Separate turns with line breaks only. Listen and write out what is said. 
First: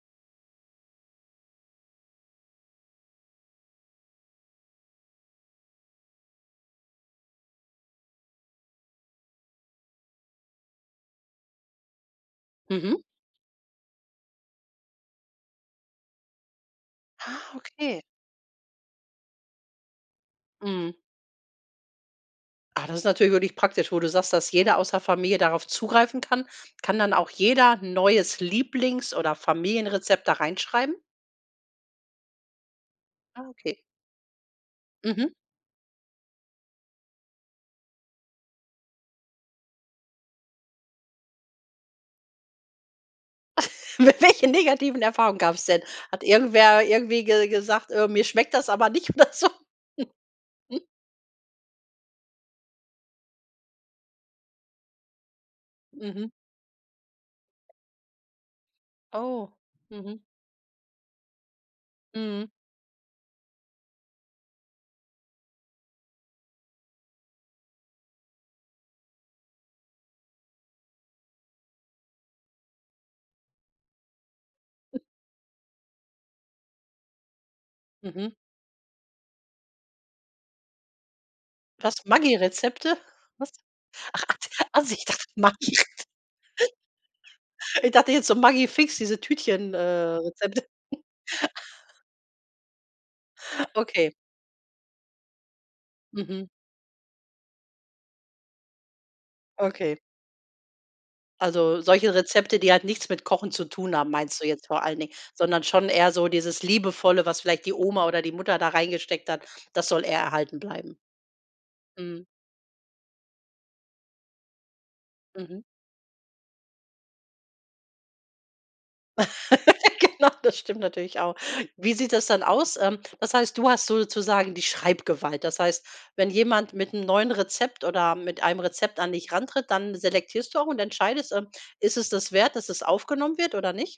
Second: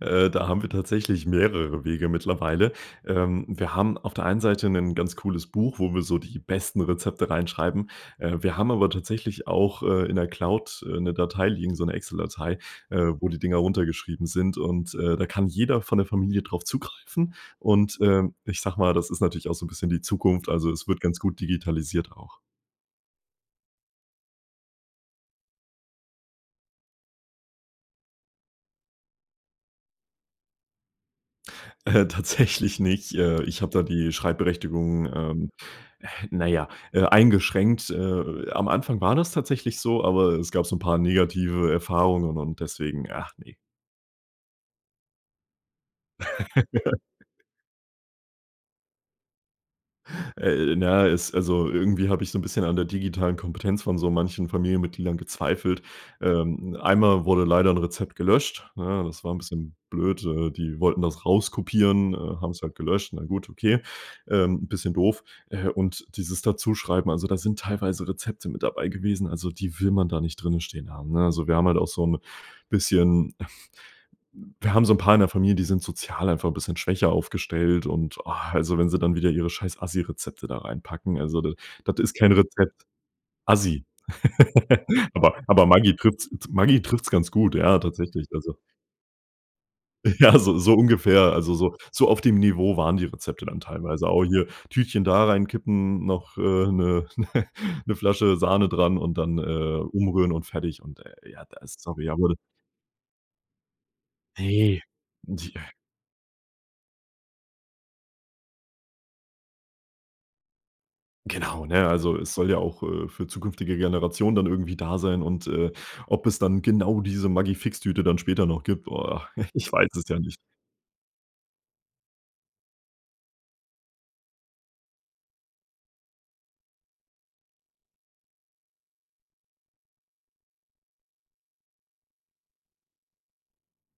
Äh, da haben wir tatsächlich mehrere Wege mittlerweile. Ähm, wir haben auf der einen Seite 'nen ganz cooles Buch, wo wir so die besten Rezepte reinschreiben. Äh, wir haben aber tatsächlich auch, äh, in der Cloud, äh, 'ne Datei liegen, so 'ne Excel Datei,
Mhm.
äh, wo die Dinger runtergeschrieben sind. Und, äh, da kann jeder von der Familie drauf zugreifen.
Ah,
Und,
okay.
ähm, ich sage mal, das ist natürlich auch so 'n bisschen die Zukunft. Also es
Mhm.
wird ganz gut digitalisiert auch.
Ah, das ist natürlich wirklich praktisch, wo du sagst, dass jeder aus der Familie darauf zugreifen kann. Kann dann auch jeder 'n neues Lieblings oder Familienrezept da reinschreiben?
Äh, tatsächlich nicht. Äh,
Ah,
ich habe
okay.
da die Schreibberechtigung,
Mhm.
ähm, naja, äh, eingeschränkt. Äh, am Anfang war das tatsächlich so, aber es gab so 'n paar negative Erfahrungen und deswegen, ach ne.
Mit welchen negativen Erfahrungen gab's denn? Hat irgendwer irgendwie ge gesagt, äh: „Mir schmeckt das aber nicht“, oder so?
Äh, na ja, es also, irgendwie habe ich so 'n bisschen an der digitalen Kompetenz von so manchen Familienmitgliedern gezweifelt.
Mhm.
Ähm, einmal wurde leider 'n Rezept gelöscht, ne? Das war 'n
Oh.
bisschen
Mhm.
blöd, äh, die wollten das rauskopieren, äh,
Mhm.
haben's halt gelöscht. Na gut, okay. Ähm, 'n bisschen doof. Äh, und dieses Dazuschreiben, also da sind teilweise Rezepte mit dabei gewesen, also die will man da nicht drinnen stehen haben, ne? Also wir haben halt auch so 'n bisschen m wir haben so 'n paar in der Familie, die sind sozial einfach 'n bisschen schwächer aufgestellt und,
Mhm.
ah, also wenn sie dann wieder ihre scheiß Asi-Rezepte da reinpacken, also de
Was,
das ist kein Rezept.
Maggi-Rezepte? Was?
Asi.
Ach, akt Asi, ich dachte
Aber
Maggi R
aber Maggi trippt's t Maggi trifft's ganz gut, ja,
Ich dachte jetzt
tatsächlich.
so
Also
Maggi Fix, diese Tütchen äh,
Ja, so
Rezepte.
so ungefähr, also so so auf dem Niveau waren die Rezepte dann teilweise.
Okay.
Auch hier Tütchen da reinkippen, noch, äh,
Mhm.
'ne 'ne 'ne Flasche Sahne dran und dann, äh,
Okay.
umrühren und fertig. Und, äh, ja, da
Also
ist sorry,
solche
ja wurde
Rezepte, die halt nichts mit Kochen zu tun haben, meinst du jetzt
Ne.
vor allen Dingen,
Die
sondern
e
schon eher so dieses liebevolle, was vielleicht die Oma oder die Mutter da reingesteckt hat, das soll eher erhalten bleiben.
Genau, ne, also
Mhm.
es soll ja auch, äh, für zukünftige Generationen dann irgendwie da sein. Und,
Mhm.
äh, ob es dann genau diese Maggi Fix-Tüte dann später noch gibt, oh, ich weiß es ja
Genau,
nicht.
das stimmt natürlich auch. Wie sieht das dann aus? Ähm, was heißt, du hast sozusagen die Schreibgewalt. Das heißt, wenn jemand mit 'n neuen Rezept oder mit einem Rezept an dich rantritt, dann selektierst du auch und entscheidest, ähm, ist es das wert, dass es aufgenommen wird oder nicht?